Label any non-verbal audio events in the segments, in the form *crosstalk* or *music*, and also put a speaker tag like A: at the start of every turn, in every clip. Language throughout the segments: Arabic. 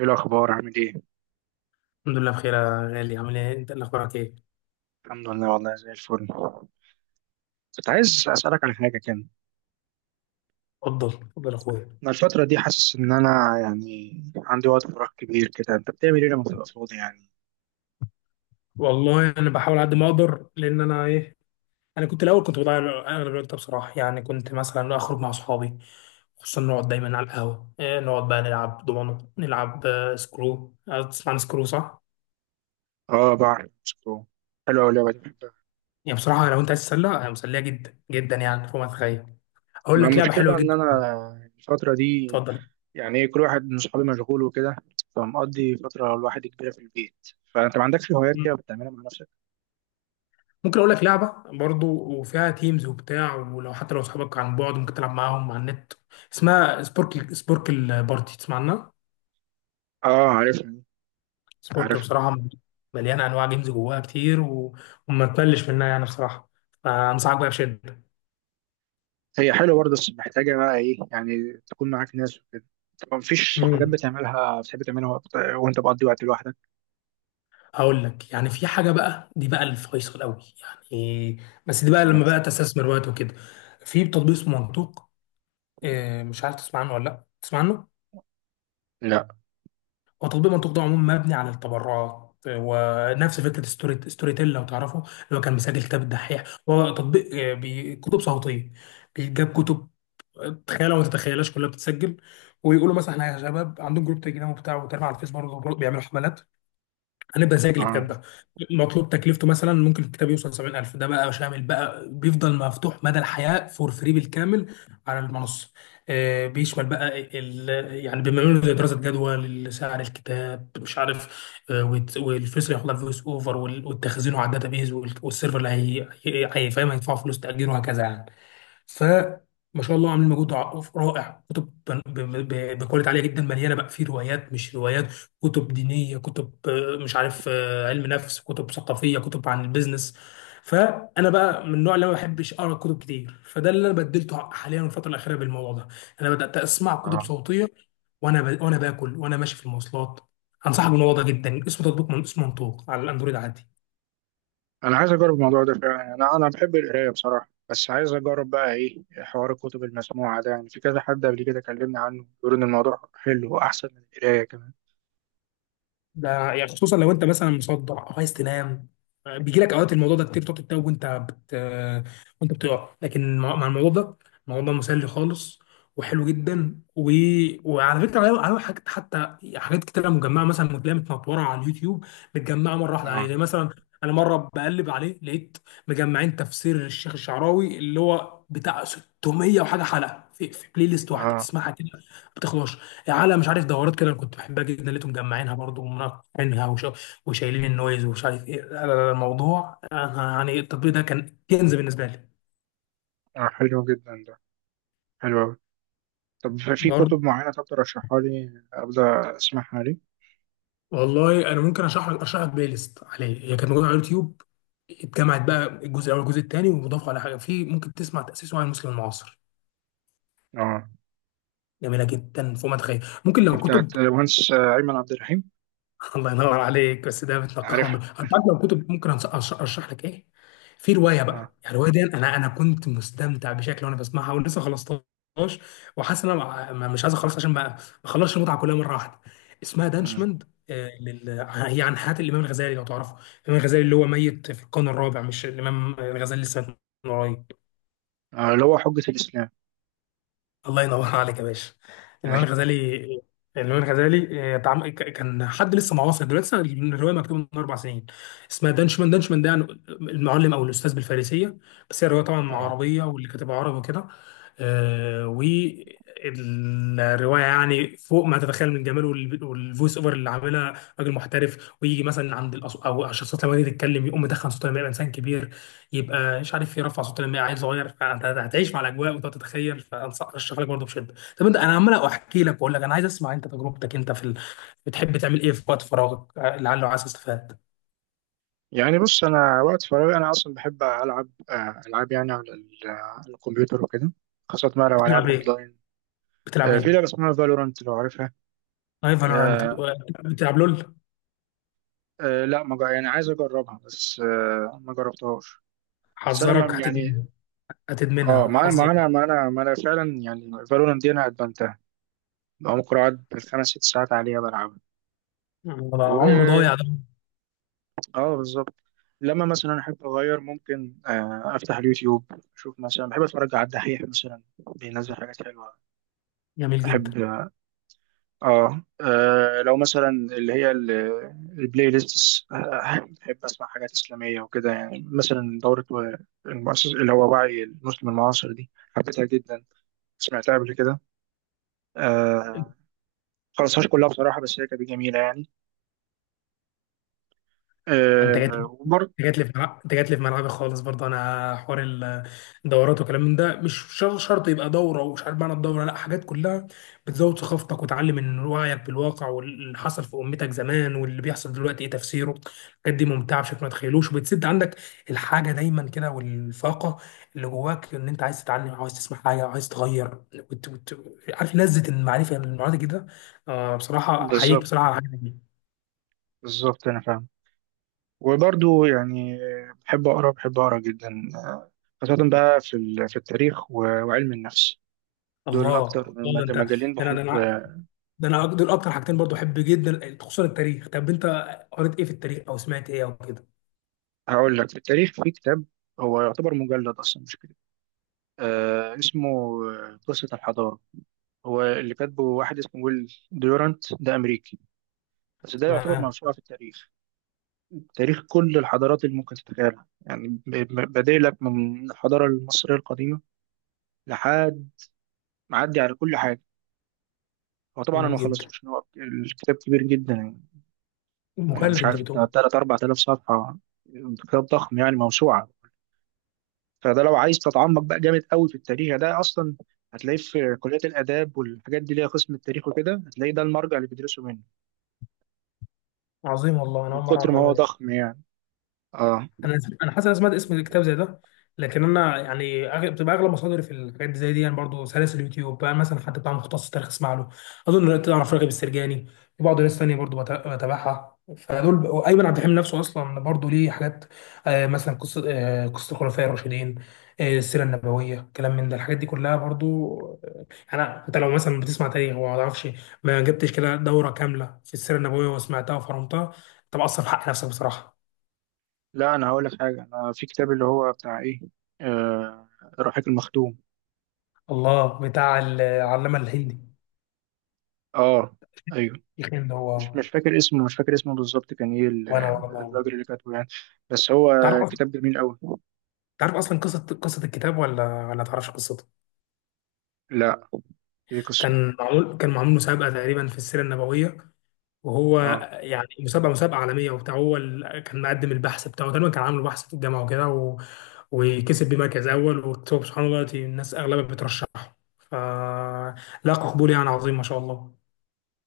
A: ايه الاخبار؟ عامل ايه؟
B: الحمد لله بخير يا غالي، عامل ايه انت؟ اللي اخبارك ايه؟
A: الحمد لله، والله زي الفل. كنت عايز اسالك على حاجه كده.
B: اتفضل اتفضل يا اخويا.
A: انا الفتره دي حاسس ان انا يعني عندي وقت فراغ كبير كده. انت بتعمل ايه لما بتبقى فاضي يعني؟
B: والله انا بحاول على قد ما اقدر لان انا ايه. انا كنت الاول كنت بضيع اغلب الوقت ده بصراحه، يعني كنت مثلا اخرج مع اصحابي، خصوصا نقعد دايما على القهوه. إيه، نقعد بقى نلعب دومينو، نلعب سكرو. تسمع عن سكرو صح؟
A: اه، بعرف، شكرا. حلوه أوي اللعبه دي، بحبها.
B: يعني بصراحه لو انت عايز تتسلى، هي مسليه جدا جدا، يعني فوق ما تتخيل. اقول
A: مع
B: لك لعبه
A: المشكله بقى
B: حلوه
A: ان
B: جدا.
A: انا الفتره دي.
B: اتفضل.
A: يعني إيه، كل واحد من صحابي مشغول وكده، فمقضي فتره لوحدي كبيره في البيت. فانت ما عندكش هوايات كده بتعملها مع نفسك؟
B: ممكن اقول لك لعبه برضو، وفيها تيمز وبتاع، ولو حتى اصحابك عن بعد ممكن تلعب معاهم على النت. اسمها سبورك، سبوركل بارتي. تسمع عنها؟
A: اه، عارفها.
B: سبوركل
A: عارفها.
B: بصراحه مليانه انواع جيمز جواها كتير وما تملش منها، يعني بصراحه، فانصحك بقى بشده.
A: هي حلوة برضه، بس محتاجة بقى إيه، يعني تكون معاك ناس وكده. طب مفيش حاجات
B: امم
A: بتعملها، بتحب تعملها وأنت بقضي وقت لوحدك؟
B: هقول لك، يعني في حاجه بقى، دي بقى الفيصل قوي، يعني، بس دي بقى
A: مم.
B: لما بقى تستثمر وقت وكده. في تطبيق اسمه منطوق، مش عارف تسمع عنه ولا لا تسمع عنه.
A: لا.
B: هو تطبيق منطوق ده عموما مبني على التبرعات، ونفس فكره ستوري ستوري تيل لو تعرفه، اللي هو كان مسجل كتاب الدحيح. هو تطبيق كتب صوتيه، بيجاب كتب تخيلها وما تتخيلهاش، كلها بتتسجل. ويقولوا مثلا احنا يا شباب عندهم جروب تليجرام وبتاع، وتابع على الفيس برضه. بيعملوا حملات هنبقى زيك الكتاب
A: اه.
B: ده مطلوب تكلفته، مثلا ممكن الكتاب يوصل 70000، ده بقى شامل بقى، بيفضل مفتوح مدى الحياة فور فري بالكامل على المنصة. بيشمل بقى يعني بيعملوا زي دراسة جدوى لسعر الكتاب، مش عارف، والفلوس اللي هياخدها فويس اوفر، والتخزين على الداتابيز، والسيرفر اللي هيفهم هيدفعوا فلوس تأجيره وهكذا يعني. فما شاء الله عاملين مجهود رائع، كتب بكواليتي عاليه جدا، مليانه بقى في روايات، مش روايات، كتب دينيه، كتب مش عارف، علم نفس، كتب ثقافيه، كتب عن البيزنس. فانا بقى من النوع اللي ما بحبش اقرا كتب كتير، فده اللي انا بدلته حاليا الفتره الاخيره بالموضوع ده. انا بدات اسمع
A: اه.
B: كتب صوتيه، وانا باكل وانا ماشي في المواصلات. انصحك بالموضوع ده جدا، اسمه تطبيق من اسمه منطوق، على الاندرويد عادي.
A: أنا عايز أجرب الموضوع ده فعلا، يعني أنا بحب القراية بصراحة، بس عايز أجرب بقى إيه حوار الكتب المسموعة ده، يعني في كذا حد قبل كده كلمني عنه بيقول إن الموضوع حلو وأحسن من القراية كمان.
B: ده يعني خصوصا لو انت مثلا مصدع او عايز تنام، بيجي لك اوقات الموضوع ده كتير، بتقعد تتوه وانت بتقع، لكن مع الموضوع ده، الموضوع ده مسلي خالص وحلو جدا وعلى فكره، عليه حاجات، حتى حاجات كتير مجمعه، مثلا بتلاقيها متنطوره على اليوتيوب، متجمعه مره واحده عليه،
A: اه،
B: زي مثلا، انا مره بقلب عليه لقيت مجمعين تفسير الشيخ الشعراوي اللي هو بتاع 600 وحاجه حلقه في بلاي ليست واحده
A: اه.
B: تسمعها كده، ما بتخلصش. على، مش عارف، دورات كده، انا كنت بحبها جدا، لقيتهم مجمعينها برضه ومنقعينها وشايلين النويز، ومش عارف ايه. لا لا لا، الموضوع، أنا يعني التطبيق ده كان كنز بالنسبه لي.
A: حلو جدا ده. حلو أوي. طب في
B: برضه
A: كتب معينة، طب ترشحها لي أبدأ أسمعها لي؟
B: والله انا ممكن اشرح لك بلاي ليست عليه، هي كانت موجوده على اليوتيوب، اتجمعت بقى الجزء الاول والجزء الثاني، ومضاف على حاجه فيه، ممكن تسمع تاسيسه عن المسلم المعاصر.
A: اه.
B: جميله جدا فوق ما تتخيل. ممكن
A: دي
B: لو
A: بتاعت
B: كتب.
A: مهندس أيمن عبد الرحيم.
B: *laughs* الله ينور عليك. بس ده
A: عارف.
B: بتنقحه انت عارف، لو كتب ممكن ارشح لك ايه. في روايه
A: اه.
B: بقى، يعني الروايه دي انا كنت مستمتع بشكل وانا بسمعها، ولسه خلصتهاش، وحاسس ان انا مش عايز اخلص عشان ما اخلصش المتعه كلها مره واحده. اسمها
A: امم
B: دانشمند، هي عن حياه الامام الغزالي لو تعرفه. الامام الغزالي اللي هو ميت في القرن الرابع، مش الامام الغزالي لسه من قريب.
A: آه، اللي هو حجة الإسلام.
B: الله ينور *laughs* عليك يا باشا. المهم
A: *laughs*
B: الغزالي المهم الغزالي كان حد لسه معاصر دلوقتي، لسه الروايه مكتوبه من اربع سنين. اسمها دانشمان، دانشمان ده يعني المعلم او الاستاذ بالفارسيه، بس هي الروايه طبعا مع
A: اه.
B: عربيه، واللي كاتبها عربي وكده. والروايه يعني فوق ما تتخيل من جماله والفويس اوفر اللي عاملها راجل محترف، ويجي مثلا عند او الشخصيات لما تيجي تتكلم، يقوم مدخن صوته لما يبقى انسان كبير، يبقى مش عارف ايه، رفع صوت لما عيل صغير، فانت هتعيش مع الاجواء وتقعد تتخيل. فانصح ارشح لك برضه بشده. طب انت، انا عمال احكي لك واقول لك، انا عايز اسمع انت تجربتك انت بتحب تعمل ايه في وقت فراغك، لعله عايز استفاد؟
A: يعني بص، أنا وقت فراغي أنا أصلا بحب ألعب ألعاب، يعني على الكمبيوتر وكده، خاصة ما لو ألعاب
B: بتلعب ايه
A: أونلاين.
B: بتلعب
A: في
B: ايه؟
A: لعبة اسمها فالورانت، لو عارفها.
B: اي فالورانت.
A: آه.
B: بتلعب لول؟
A: لا، ما جا- يعني عايز أجربها، بس ما جربتهاش. بس أنا
B: حذرك
A: ما يعني.
B: هتدمنها.
A: اه،
B: هتدمنها
A: ما أنا ما
B: حذرك.
A: أنا ما أنا ما أنا فعلا يعني فالورانت دي أنا أدمنتها. بقى ممكن أقعد بالخمس ست ساعات عليها،
B: ده عمره
A: بلعبها.
B: ضايع ده.
A: اه، بالظبط. لما مثلا احب اغير، ممكن افتح اليوتيوب، اشوف مثلا، بحب اتفرج على الدحيح مثلا، بينزل حاجات حلوه،
B: جميل جدا.
A: بحب. اه، لو مثلا اللي هي البلاي ليست، بحب اسمع حاجات اسلاميه وكده، يعني مثلا دوره المؤسس، اللي هو وعي المسلم المعاصر، دي حبيتها جدا، سمعتها قبل كده. آه. خلصهاش كلها بصراحه، بس هي كانت جميله يعني.
B: انت جاي،
A: وبرضه.
B: انت جات لي في ملعبي خالص. برضه انا حوار الدورات وكلام من ده، مش شر- شرط يبقى دوره، ومش عارف معنى الدوره، لا حاجات كلها بتزود ثقافتك وتعلم، من وعيك بالواقع واللي حصل في امتك زمان واللي بيحصل دلوقتي ايه تفسيره. الحاجات دي ممتعه بشكل ما تتخيلوش، وبتسد عندك الحاجه دايما كده، والفاقه اللي جواك ان انت عايز تتعلم، عاوز تسمع حاجه، عايز تغير عارف لذه المعرفه، المعرفه كده. آه بصراحه احييك
A: بالظبط،
B: بصراحه على الحاجه دي.
A: بالظبط انا فاهم، وبرضو يعني، بحب أقرأ، بحب أقرأ جدا. آه، خاصة بقى في في التاريخ وعلم النفس، دول
B: الله،
A: أكتر
B: الله،
A: مجالين
B: ده
A: بحب.
B: انا، ده انا، دول اكتر حاجتين برضو احب جدا خصوصا التاريخ. طب انت قريت ايه في التاريخ او سمعت ايه او كده؟
A: هقول لك، في التاريخ في كتاب هو يعتبر مجلد أصلا مش كتاب. اسمه قصة الحضارة. هو اللي كاتبه واحد اسمه ويل ديورانت، ده أمريكي، بس ده يعتبر
B: تمام.
A: موسوعة في التاريخ، تاريخ كل الحضارات اللي ممكن تتخيلها، يعني بادئ لك من الحضارة المصرية القديمة لحد، معدي على كل حاجة. هو طبعا انا ما
B: جميل جدا.
A: خلصتوش، إن هو الكتاب كبير جدا يعني، يعني
B: مجلد
A: مش
B: انت
A: عارف
B: بتقول؟
A: بتاع 3 4000 صفحه، كتاب ضخم، يعني موسوعه. فده لو عايز تتعمق بقى جامد قوي في التاريخ، ده اصلا هتلاقيه في كليه الاداب، والحاجات دي ليها قسم التاريخ وكده، هتلاقيه ده المرجع اللي بيدرسوا منه،
B: عظيم، والله انا
A: من
B: اول مره اعرف
A: كتر ما هو
B: المعلومه دي.
A: ضخم يعني. اه.
B: انا حاسس انا سمعت اسم الكتاب زي ده، لكن انا يعني أغلب بتبقى اغلب مصادري في الحاجات دي زي دي، يعني برضه سلاسل اليوتيوب بقى، مثلا حد بتاع مختص تاريخ اسمع له. اظن تعرف راغب السرجاني، وبعض ناس تانية برضه بتابعها. فدول وايمن عبد الحليم نفسه اصلا برضه ليه حاجات، مثلا قصه، قصه الخلفاء الراشدين، السيره النبويه، كلام من ده، الحاجات دي كلها برضه. آه، انا، انت لو مثلا بتسمع تاريخ وما تعرفش، ما جبتش كده دوره كامله في السيره النبويه وسمعتها وفرمتها، انت بقصر في حق نفسك بصراحه.
A: لا، انا هقول لك حاجه، انا في كتاب اللي هو بتاع ايه، آه الرحيق المختوم.
B: الله، بتاع العلامة الهندي.
A: اه. ايوه.
B: يا أخي اللي
A: مش
B: هو
A: مش فاكر اسمه، مش فاكر اسمه بالظبط كان ايه
B: وأنا.
A: الراجل اللي كاتبه يعني، بس هو
B: تعرف أصلا
A: كتاب جميل قوي.
B: تعرف أصلا قصة الكتاب ولا تعرفش قصته؟
A: لا. يكسر.
B: كان معمول مسابقة تقريبا في السيرة النبوية، وهو،
A: اه.
B: يعني مسابقة عالمية وبتاع. هو كان مقدم البحث بتاعه تقريبا، كان عامل بحث في الجامعة وكده وكسب بمركز أول، وكتب. سبحان الله، دلوقتي الناس أغلبها بترشحه فلاقى قبول يعني عظيم ما شاء الله.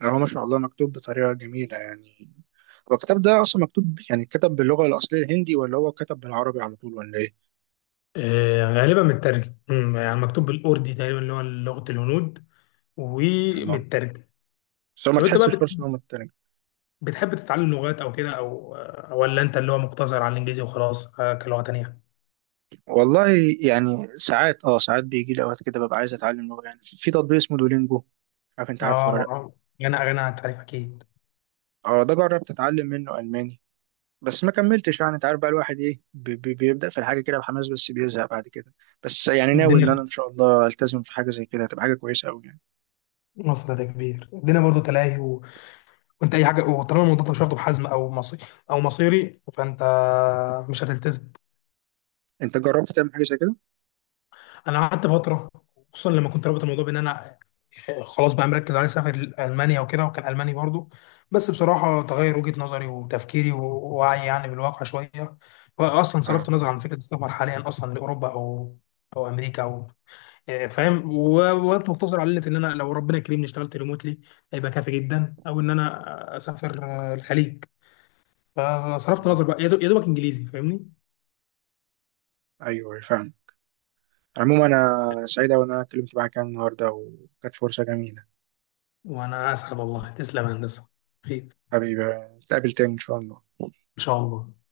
A: يعني هو ما شاء الله مكتوب بطريقة جميلة يعني. هو الكتاب ده أصلا مكتوب، يعني كتب باللغة الأصلية الهندي، ولا هو كتب بالعربي على طول ولا إيه؟
B: غالبا مترجم، يعني مكتوب بالأردي تقريبا اللي هو لغة الهنود، ومن
A: يعني
B: الترجمه.
A: بس هو ما
B: طب انت بقى
A: تحسش خالص إن هو مترجم.
B: بتحب تتعلم لغات او كده أو ولا انت اللي هو مقتصر على الانجليزي وخلاص، كلغه تانيه؟
A: والله، يعني ساعات بيجي لي أوقات كده ببقى عايز أتعلم لغة. يعني في تطبيق اسمه دولينجو، عارف، أنت عارفه
B: اه
A: ولا لأ؟
B: ما غنى عن التعريف اكيد.
A: اه، ده جربت أتعلم منه ألماني، بس ما كملتش. يعني أنت عارف بقى الواحد إيه، بيبدأ في الحاجة كده بحماس بس بيزهق بعد كده. بس يعني ناوي إن أنا
B: الدنيا
A: إن شاء الله ألتزم في حاجة زي كده، هتبقى حاجة كويسة أوي يعني.
B: في مصر ده كبير، الدنيا برضو تلاهي وانت اي حاجه، وطالما الموضوع مش واخده بحزم، او مصيري، فانت مش هتلتزم.
A: أنت جربت تعمل حاجة زي كده؟
B: انا قعدت فتره، خصوصا لما كنت رابط الموضوع بان انا خلاص بقى مركز على سافر المانيا وكده، وكان الماني برضو. بس بصراحه تغير وجهه نظري وتفكيري ووعي يعني بالواقع شويه، واصلا
A: آه.
B: صرفت نظر عن فكره السفر حاليا اصلا لاوروبا او امريكا، او فاهم وقت مقتصر على ان انا لو ربنا كريمني اشتغلت ريموتلي هيبقى كافي جدا، او ان انا اسافر الخليج. فصرفت
A: آه،
B: نظر بقى يا دوبك انجليزي فاهمني.
A: ايوه، أيوه، فاهم. عموما انا سعيد أوي ان انا اتكلمت معاك يعني النهارده، وكانت فرصه جميله.
B: وانا اسعد، والله تسلم يا هندسه. خير.
A: حبيبي، نتقابل تاني ان شاء الله.
B: ان شاء الله.